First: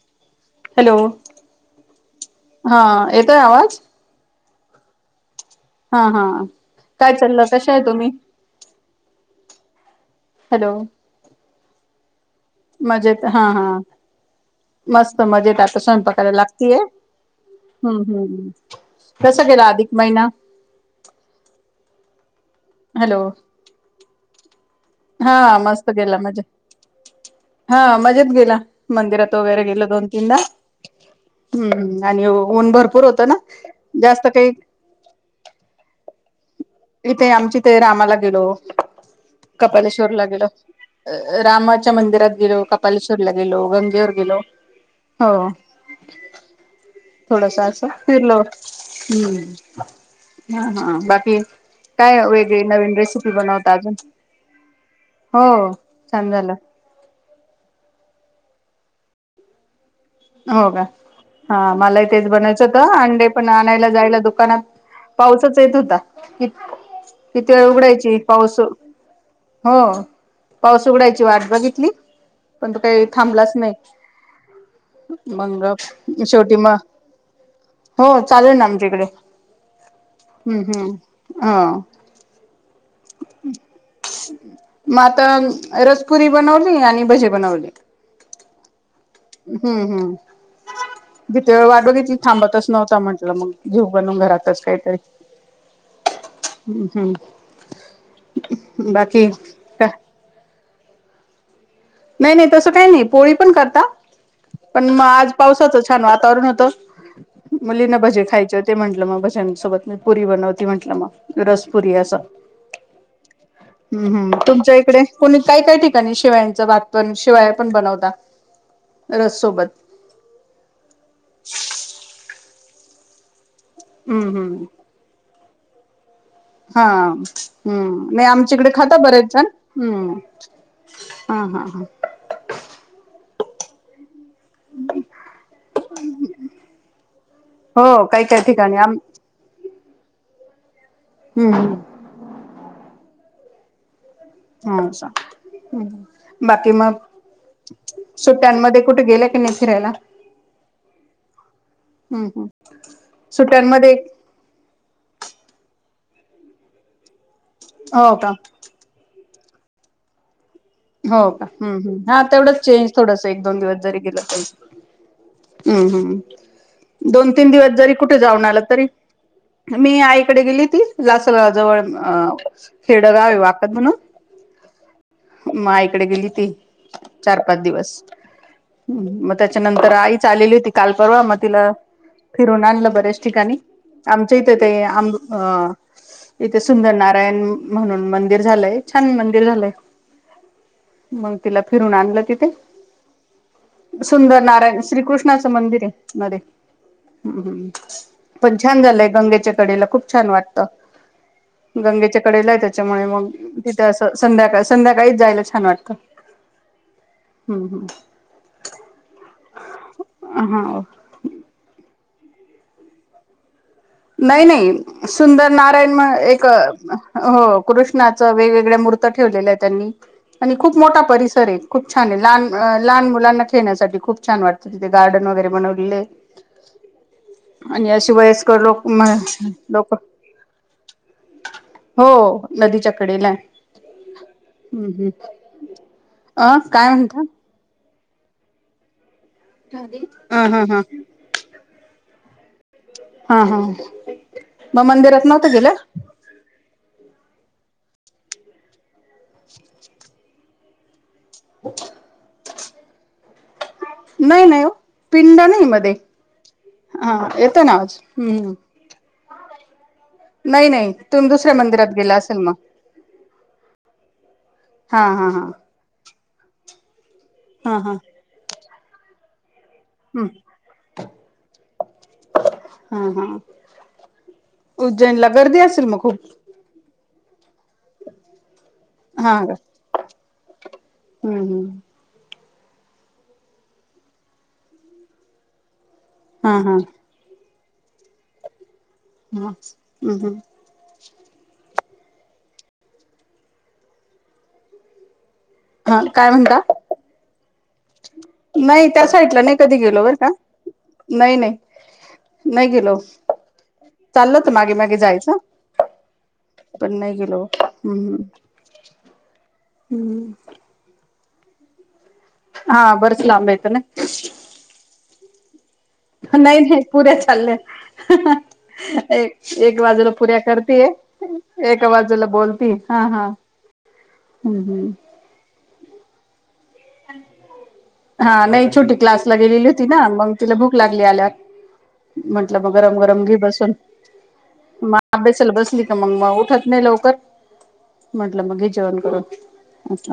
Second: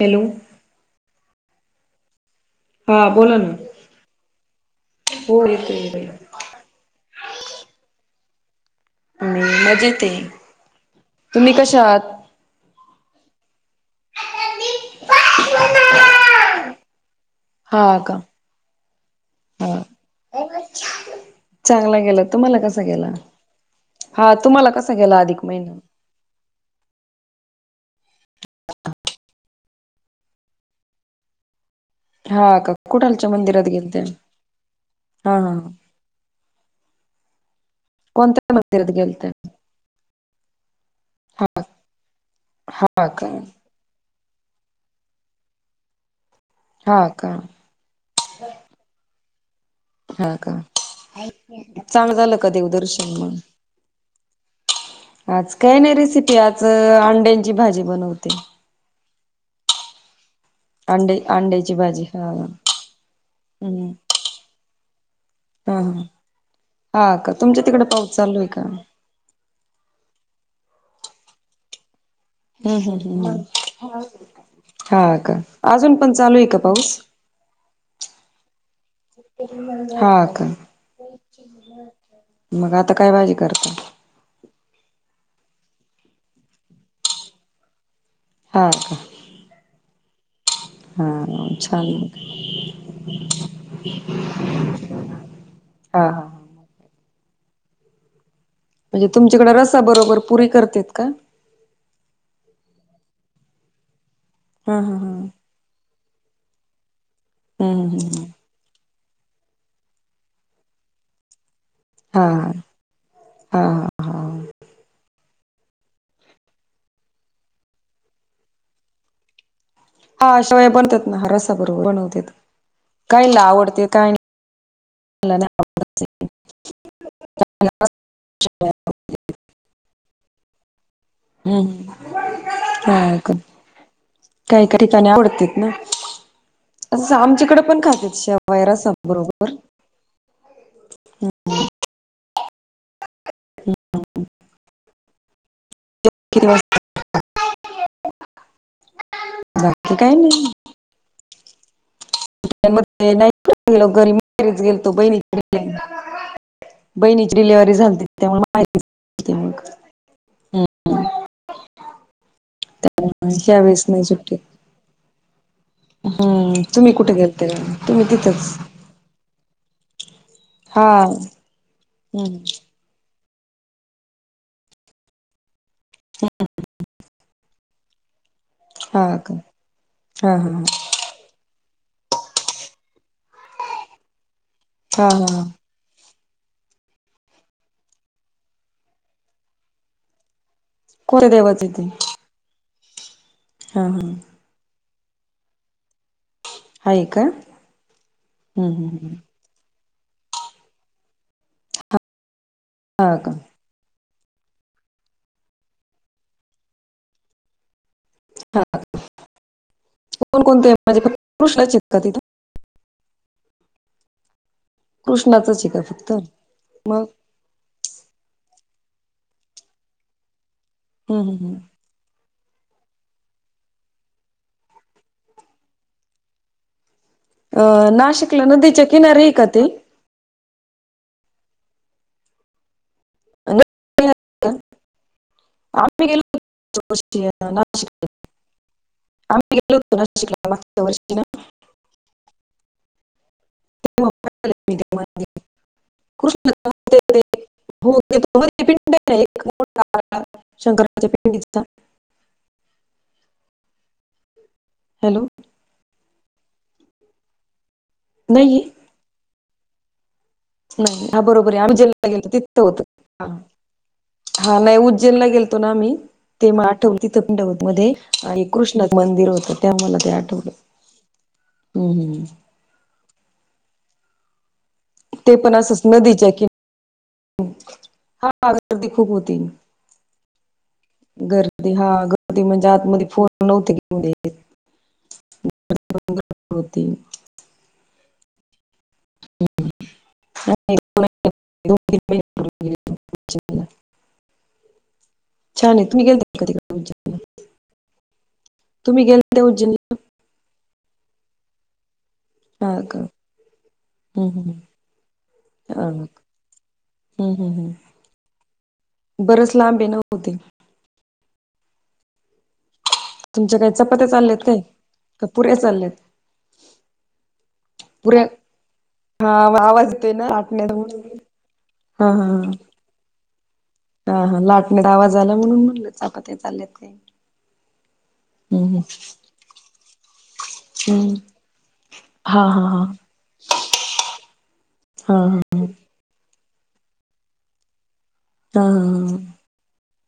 Hello hello हा येतोय बोला ना आवाज हो येतोय हा येतोय. हा काय चाललं कशा आहे तुम्ही मी मजेत आहे हॅलो तुम्ही कश्या आहात मजेते हा हा मस्त मज येत आता स्वयंपाकाला लागतीय हा हम्म का हम्म कस गेला हा अधिक महिना चांगला गेला तुम्हाला कसा गेला हॅलो हा तुम्हाला कसा गेला हा अधिक महिना मस्त गेला मजा हा म गेला मंदिरात वगैरे गेल दोन तीनदा हम्म आणि हा ऊन का भरपूर होत कुठालच्या ना मंदिरात गेलते जास्त काही हा हा हा. इथे आमच्या ते रामाला गेलो कोणत्या मंदिरात गेलते कपालेश्वरला गेलो हा रामाच्या मंदिरात गेलो हा का कपालेश्वरला गेलो गंगेवर गेलो हो हा का थोडासा असं फिरलो हम्म हा हा बाकी चांगल काय झालं का वेगळी नवीन देवदर्शन रेसिपी मग बनवता अजून हो आज काय नाही छान रेसिपी झालं आज अंड्यांची भाजी बनवते हो का अंडे हा अंड्याची भाजी मलाही तेच हा बनायचं होत अंडे पण हम्म आणायला जायला दुकानात पावसाच येत हा होता हा क हा का किती तुमच्या वेळ तिकडे उघडायची चालू आहे पाऊस का हो पाऊस उघडायची वाट बघितली पण हम्म तो काही हम्म हम्म थांबलाच नाही हा का मग अजून पण चालू आहे शेवटी का मग पाऊस हो चालेल ना आमच्याकडे हा का हम्म हम्म अ मग आता काय भाजी करता मग आता रसपुरी बनवली आणि भजे बनवले हा का हम्म हम्म हा किती वेळ व वाट छान बघितली मग थांबतच नव्हता म्हंटलं मग म्हणाल घेऊ बनून घरातच काहीतरी हा हा हम्म हम्म म्हणजे बाकी तुमच्याकडे रसा का बरोबर पुरी करतेत का नाही नाही तसं काही नाही पोळी पण करता पण हा मग हा आज पावसाचं छान वातावरण होत. हम्म मुलीना भजे हम्म खायचे होते, म्हटलं मग भज्यांसोबत मी पुरी बनवती म्हटलं मग रस. पुरी्् हा हा हा हा तुमच्या इकडे. कोणी काही काय ठिकाणी शिवायांचं भातपण शिवाया पण बनवता रससोबत. हा शेवाय बनतात ना रसा बरोबर बनवत काहीला आवडत. हम्म हम्म. मला नाही आव हा हम्म नाही आमच्या इकडे खाता बरंच हम्म. हा हा हम् हा हम काही का ठिकाणी आवडते ना. असं आमच्याकडें पण हो खात काही काही शवाय ठिकाणी रासा आम बरोबर. हम्म हम. हम हम हा सां किती बाकी वाजता मग सुट्ट्यांमध्ये कुठे गेले. बाकी काही नई. हम्म हम्म [unintelligible] गेलो सुट्ट्यांमध्ये घरी [unintelligible] बहिणी [unintelligible] बहिणीची डिलिव्हरी झालीती हो का त्यामु [unintelligible] मग हम्म हो का? हम्म हू हा तेवढंच चेंज थोडस एक दोन दिवस यावेळेस जरी नाही गेलं सुट्टी तरी हम्म तुम्ही हम्म कुठे दोन गेलते तीन दिवस जरी तुम्ही कुठ जाऊन तिथंच आलं तरी मी आईकडे गेलीती हा लासरा जवळ अ हम्म खेडगाव वाकत म्हणून म आईकड गेलीती चार पाच दिवस [unintelligible] हा मग का त्याच्यानंतर आईच हा हा आलेली होती, काल परवा म तिला फिरून आणलं बऱ्याच ठिकाणी, आमच्या इथ ते हा हा आम अ हा इथे सुंदर नारायण म्हणून मंदिर झालंय, छान मंदिर झालंय. कोणत्या मंग तिला देवाचे ते फिरून आणलं तिथे हा हा सुंदर नारायण श्रीकृष्णाचं मंदिर ये णरे आहे का हम्म हम् पण हम्म छान हम्म झालंय, हम्म गंगेच्या कडेला खूप छान वाटत. गंगेच्या कडेलाय त्याच्यामुळे हा मग का तिथे अस संध्याकाळ संध्याका [unintelligible] जायला छान वाटत, हम्म हू हा हम्म कोणकणते हा म्हणजे पुरुषला च [unintelligible] का तिथं? नाई नाई सुंदर कृष्णाचच आहे का नारायण म फक्त एक मग हो कृष्णाच वेगवेगळ्या मूर् त ठेवलल आहे त्यांनी आणि खूप मोठा हम्म हम्म परिसर हम्म ये, खूप छान ये लहान अ लहान मुलांना खेळण्यासाठी खूप छान वाटत तिथे गार्डन वगैरे बनवलेले अ आणि अशी नाशिकला वयस्कर लोक नदीच्या म किनारी आहे का ते लोक हो नदीच्याक कडेला हम्म हू, आम्ही गेलो अ काय म्हणता? होतो नाशिक आम्ही गेलो होतो ना ह [unintelligible] हा हा मागच्या वर्षी ना हा हा तेव्हा पाहिलं मी म ते मंदिर. मंदिरात नव्हते गेले? कृष्ण ते हो [unintelligible] पिंड ये ना एक मोठा शंकरा [unintelligible] पिंडीचा नाई नई ओ हॅलो पिंड नाही मध्ये, हा येत ना आवाज हम्म नाही नाही हा तुम्ही बरोबर दुसऱ्या ये, आम्ही मंदिरात [unintelligible] गेला गेलतो, असेल मग तिथं होत हा हा नाही उज्जैनला हा हा गेलतो ना आम्ही ते म आठव तिथं पंडवत हा मध्ये हा एक कृष्णाच मंदिर हो [unintelligible] ते हम्म आठवल हम्म हम् हा हा उज्जैनला ते पण गर्दी असंच असेल मग खूप नदीच्या की हा गर्दी खूप हा होती, का हम्म गर्दी हम्म हा गर म्हणजे आत मध्ये फोन नव्हतेे [unintelligible] [unintelligible] हा हा हा होती. [unintelligible] उ हू नाही [unintelligible] छान ये तुम्ही गेलता का कधी? [unintelligible] नाई त्या साईडला नाही कधी उज्जैनला गेलो बर का, नाही नाही. नाही हा गेलो, का? हम्म चालल होत हम्म. मागे मागे जायचं. हा. पण नाही गेलो हम्म हम् बरच लांब ये ना ओ ते हा बरंच लांब तुमच्या येत काय ना चपात्या चालल्यात काय, का पुऱ्या चालल्यात? नाही नाही पुऱ्या चालल्या पुऱ्या ए हा एक आवाज बाजूला येतोय ना पुऱ्या लाटण्याचा करतीये, म्हणून एका हा बाजूला हा हा. बोलतीये हा हा हा हा हम्म हम्म लाटण्याट्यात आवाज आला म्हणून म्हणलं चपात्या चालल्या [unintelligible] हा नाही छोटी क्लासला गेलेली होती ना, मंग तिला भुक लागली हम्म. आल्यावर हा म्हंटलं हा मग हा. गरम गरम घे बसून, म हा हा. अभ्यासाला बसली का मंग उ खात नाही लवकर म्हटलं मग हा घे जेवण हा हा. करून अस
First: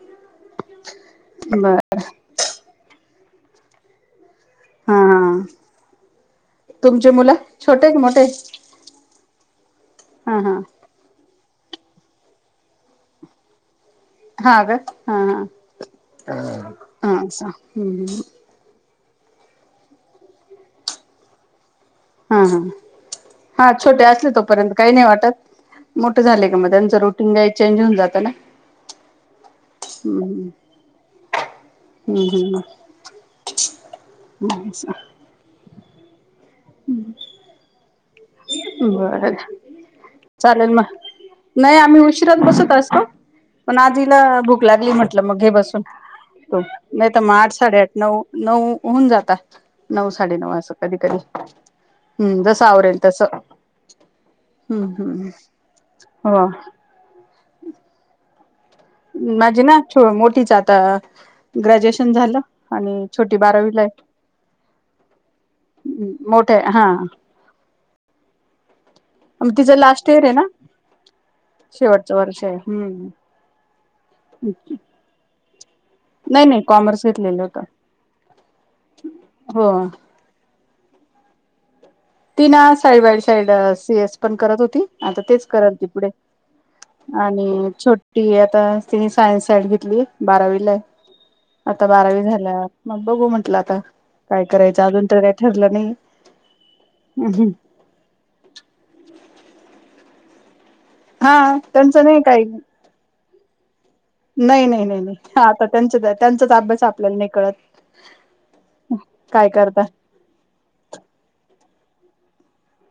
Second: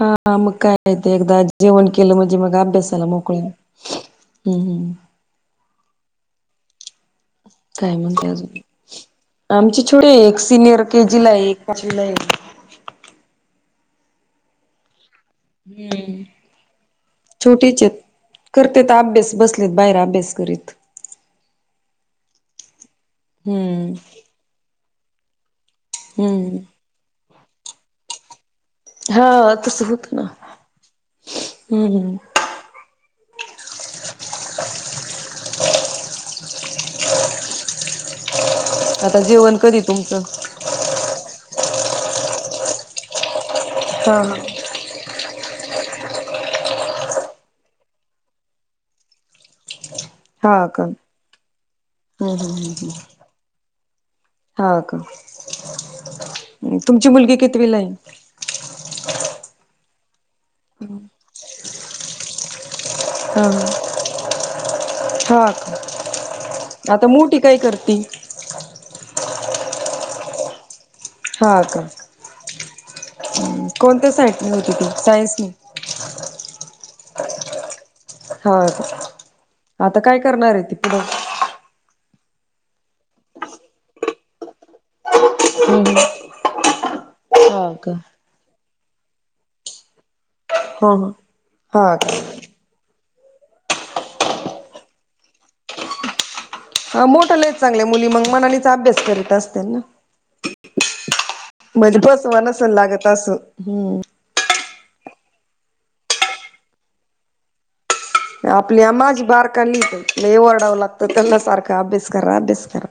हा मग काय ते एकदा जेवण बर केलं म्हणजे मग अभ्यासाला मोकळे. हम्म हम्म. हा हा तुमचे मुलं छोटे आहे का मोठे? आमची छोटी आहे एक हा हा सिनियर के जी ला एक हा का हा हा हम्म हम् ते तर अभ्यास बसलेत बाहेर अभ्यास करीत. हा हा हा हम्म छोटे असे तोपर्यंत काही नाही वाटत. मोठं झालंय का हम्म मग त्यांच रुटीन काय चेंज होऊन जातं ना. हा तस होत ना हम् हम्म हम्म हम् आता बरं जेवण कधी तुमचं चालेल मग. नाही आम्ही उशिराच बसत असतो. पण आज हा हिला हा भूक लागली म्हटलं मग घे बसून. नाही तर मग आठ साडेआठ नऊ नऊ होऊन जातात. नऊ साडेनऊ अस हा असं का कधी कधी हम्म जसं आवरेल तस. हा का हो तुमची मुलगी कितविला आहे? माझी ना मोठीच आता ग्रॅज्युएशन झालं. आणि छोटी हा बारावीला आहे. हा मोठे हा आता मोठी काय करती. मग तिचं लास्ट इयर आहे ना... हा का शेवटचं वर्ष आहे. हम्म. कोणत्या साईटने होती ती सायन्स ने नाही नाही कॉमर्स घेतलेलं होत. हा आता काय करणार आहे ती पुढे? ती ना side by side C S पण करत होती आता तेच करेल हम्म ती हम्म. पुढे. आणि हा का छोटी आता तिने सायन्स साईड घेतली. बारावीला आहे. हो हो हा आता बारावी का झाल्या. बघू म्हटलं आता काय करायचं अजून तर काय ठरलं नाही. हा मोठ्या चांगल्या मुली मग मनानेच अभ्यास करीत असते ना. हा म्हणजे त्यांचं नाही बसवाव काही नसलं लागत असं हम्म नाही नाही नाही नाही आता त्यांच त्याच त्यांचाच अभ्यास आपल्याला नाही कळत. आपल्या माझी काय बारका करता लिहतंय लई ओरडाव लागतं त्याला सारखं. का अभ्यास कर अभ्यास कर.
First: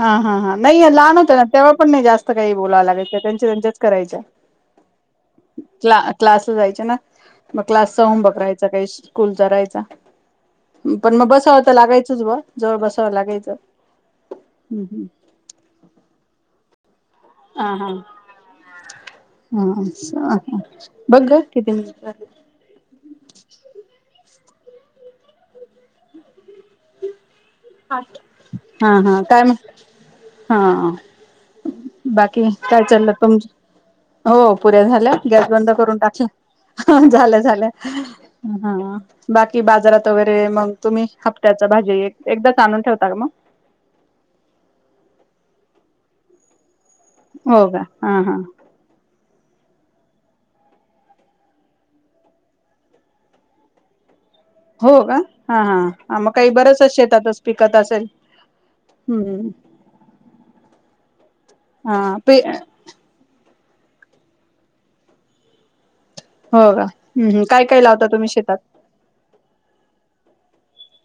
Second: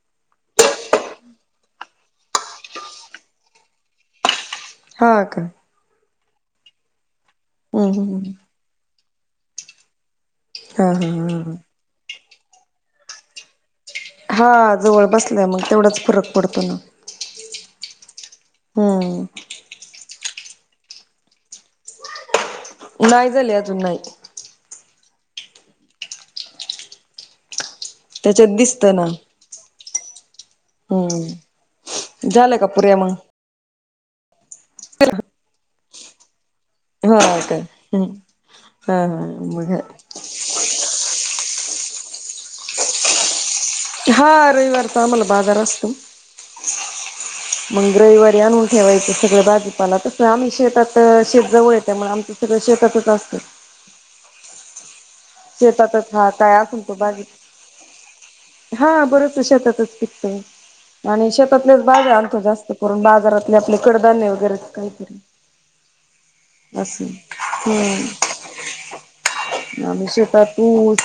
हा हा हा नाही या लहान होतं ना तेव्हा पण नाही जास्त काही बोलाव लागायचं त्यांचे त्यांच्याच करायच्या. हा का. क्ला क्लासला जायचे ना मग हम्म क्लासचा हम्म होमवर्क राहायचा काही स्कूलचा राहायचा. हा पण मग बसाव तर लागायचच. बा जवळ बसावं लागायचं. हा जवळ बसल्याने मग तेवढाच फरक पडतो. ह हा हम्म हम्म बघग किती म- नाही झाले अजून नाही हो. त्याच्यात दिसत हा ना हा काय म्हता हा? हम्म बाकी झालं का काय पुऱ्या मग चाललं तुमच हो पुऱ्या झाल्या गॅस बंद करून टाकला. ह हा झालं काय झालं हम्म हा बाकी बाजारात वगैरे मग तुम्ही. त्याच भाजी एकदाच आणून ठेवता का मग? हा रविवारचा आम्हाला बाजार असतो? हो का मग हा हा रविवारी आणून ठेवायच. सगळ भाजीपाला तस आम्ही शेतात शेतजवळ येत त्यामुळे आमचं सगळं शेतातच असतं. हो का हा शेतातच हा मग काही काय असेल तो बरचच भाजी शेतातच पिकत असेल? हा बरेच हम्म शेतातच पिकतोय आणि शेतातलेच हा भाज्या आणतो जास्त करून बाजारात. म्हजे आपले कडधान्य वगैरेच काहीतरी- हो का हम् काय काय हम्म लावता तुम्ही शेतात? [inaudible] तूर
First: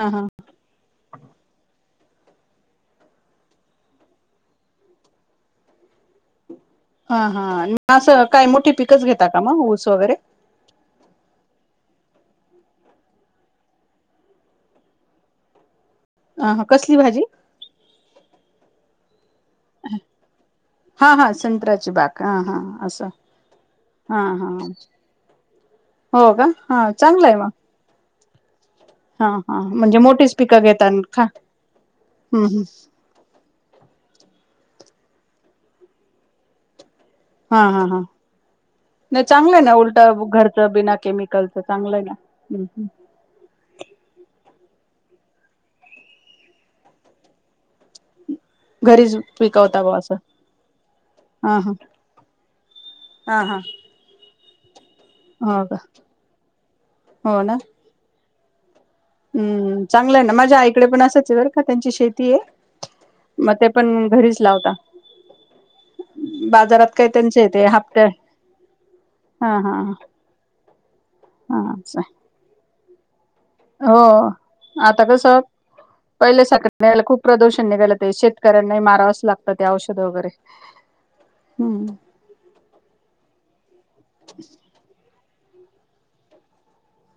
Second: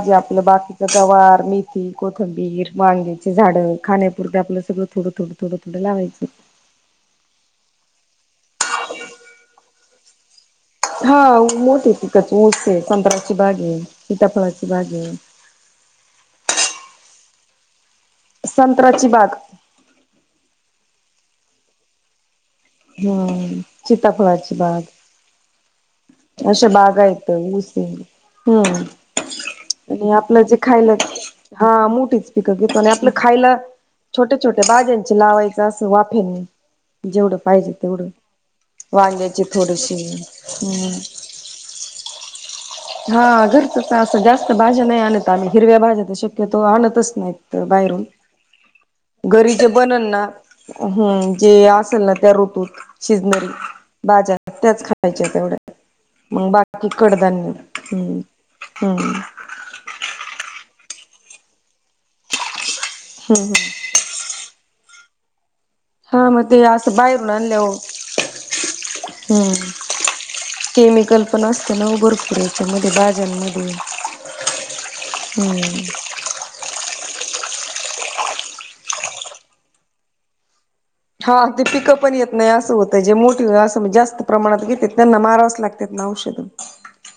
हा हा आपलं बाकीच गवार मेथी. कोथंबीर वांग्याचे झाड खाण्यापुरत आपलं सगळं थोडं थोडं थोडं थोडं लावायचं. हा हा असं काय मोठी पिकच घेता का म ऊस वगैरे हा मोठीे तिकडच ऊस संत्राची बाग आहे सिताफळाची बाग आहे. अ कसली भाजी? संत्राची बाग हा हा संत्राची बाग हा हा असं हम्म हा हा. सीताफळाची बाग हो का अशा हा बागा चांगलं आहेत आहे म. ऊस आहे हम्म. आणि मोठीच आपलं जे पिकं घेता खायला खा हा मोठीच हम् पिकं हम घेतो आणि आपलं खायला छोटे- छोट्या भाज्यांचे लावायच अस वाफेनी- जेवढं हा पाहिजे हा हा तेवढं वांग्याची थोडीशी हम्म. केमिकल च चांगलं का? हा घरचच असं जास्त भाज्या नाही आणत आम्ही हिरव्या भाज्या तर शक्यतो आणतच नाहीत बाहेरून- घरी घरी जे बनन ना ह जे हा हा असेल ना त्या ऋतूत हा शिजनारी हा बाजारात त्याच खायच्या हो तेवढ्या का मग बाकी हो कडधान्य- ना हम्म हम्म हम्म चांगलं आहे ना माझ्या आईकडे पण असाच आहे बरं का त्यांची शेती आहे हम्म मग ते पण घरीच लावता- हा मग ते बाजारात असं काही बाहेरून त्यांचे आणल्या ते हो हप्ते हा हम्म हा केमिकल पण हा असतना भरपुरायच म- हो आता कस हम्म पहिले सका खूप प्रदूषण घा शेतकऱ्यांना माराच लागत ते औषध वगैरे- हा ते हम्म पिकं पण येत नाही असं होतं जे मोठी असं जास्त प्रमाणात घेत त्यांना मारावच लागतं लागात ना औषध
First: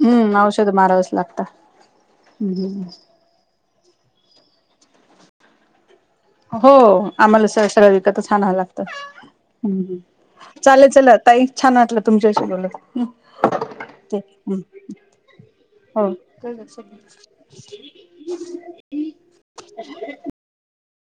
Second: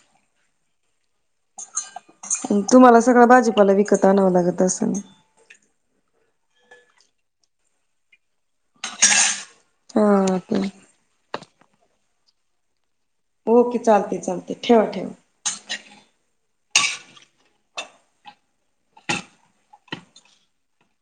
हम्म औषध मारावच लागता. तुम्हाला सगळं भाजीपाला विकत आणावं लागत असं ना हो आम्हाला सगळं सगळं विकतच आणावं लागतं. हमी हा ते चालेल चल ताई छान वाटलं तुमच्याशी बोलुन. ह ओके चालते ते चालते ठेवा ठेवा हो [inaudible]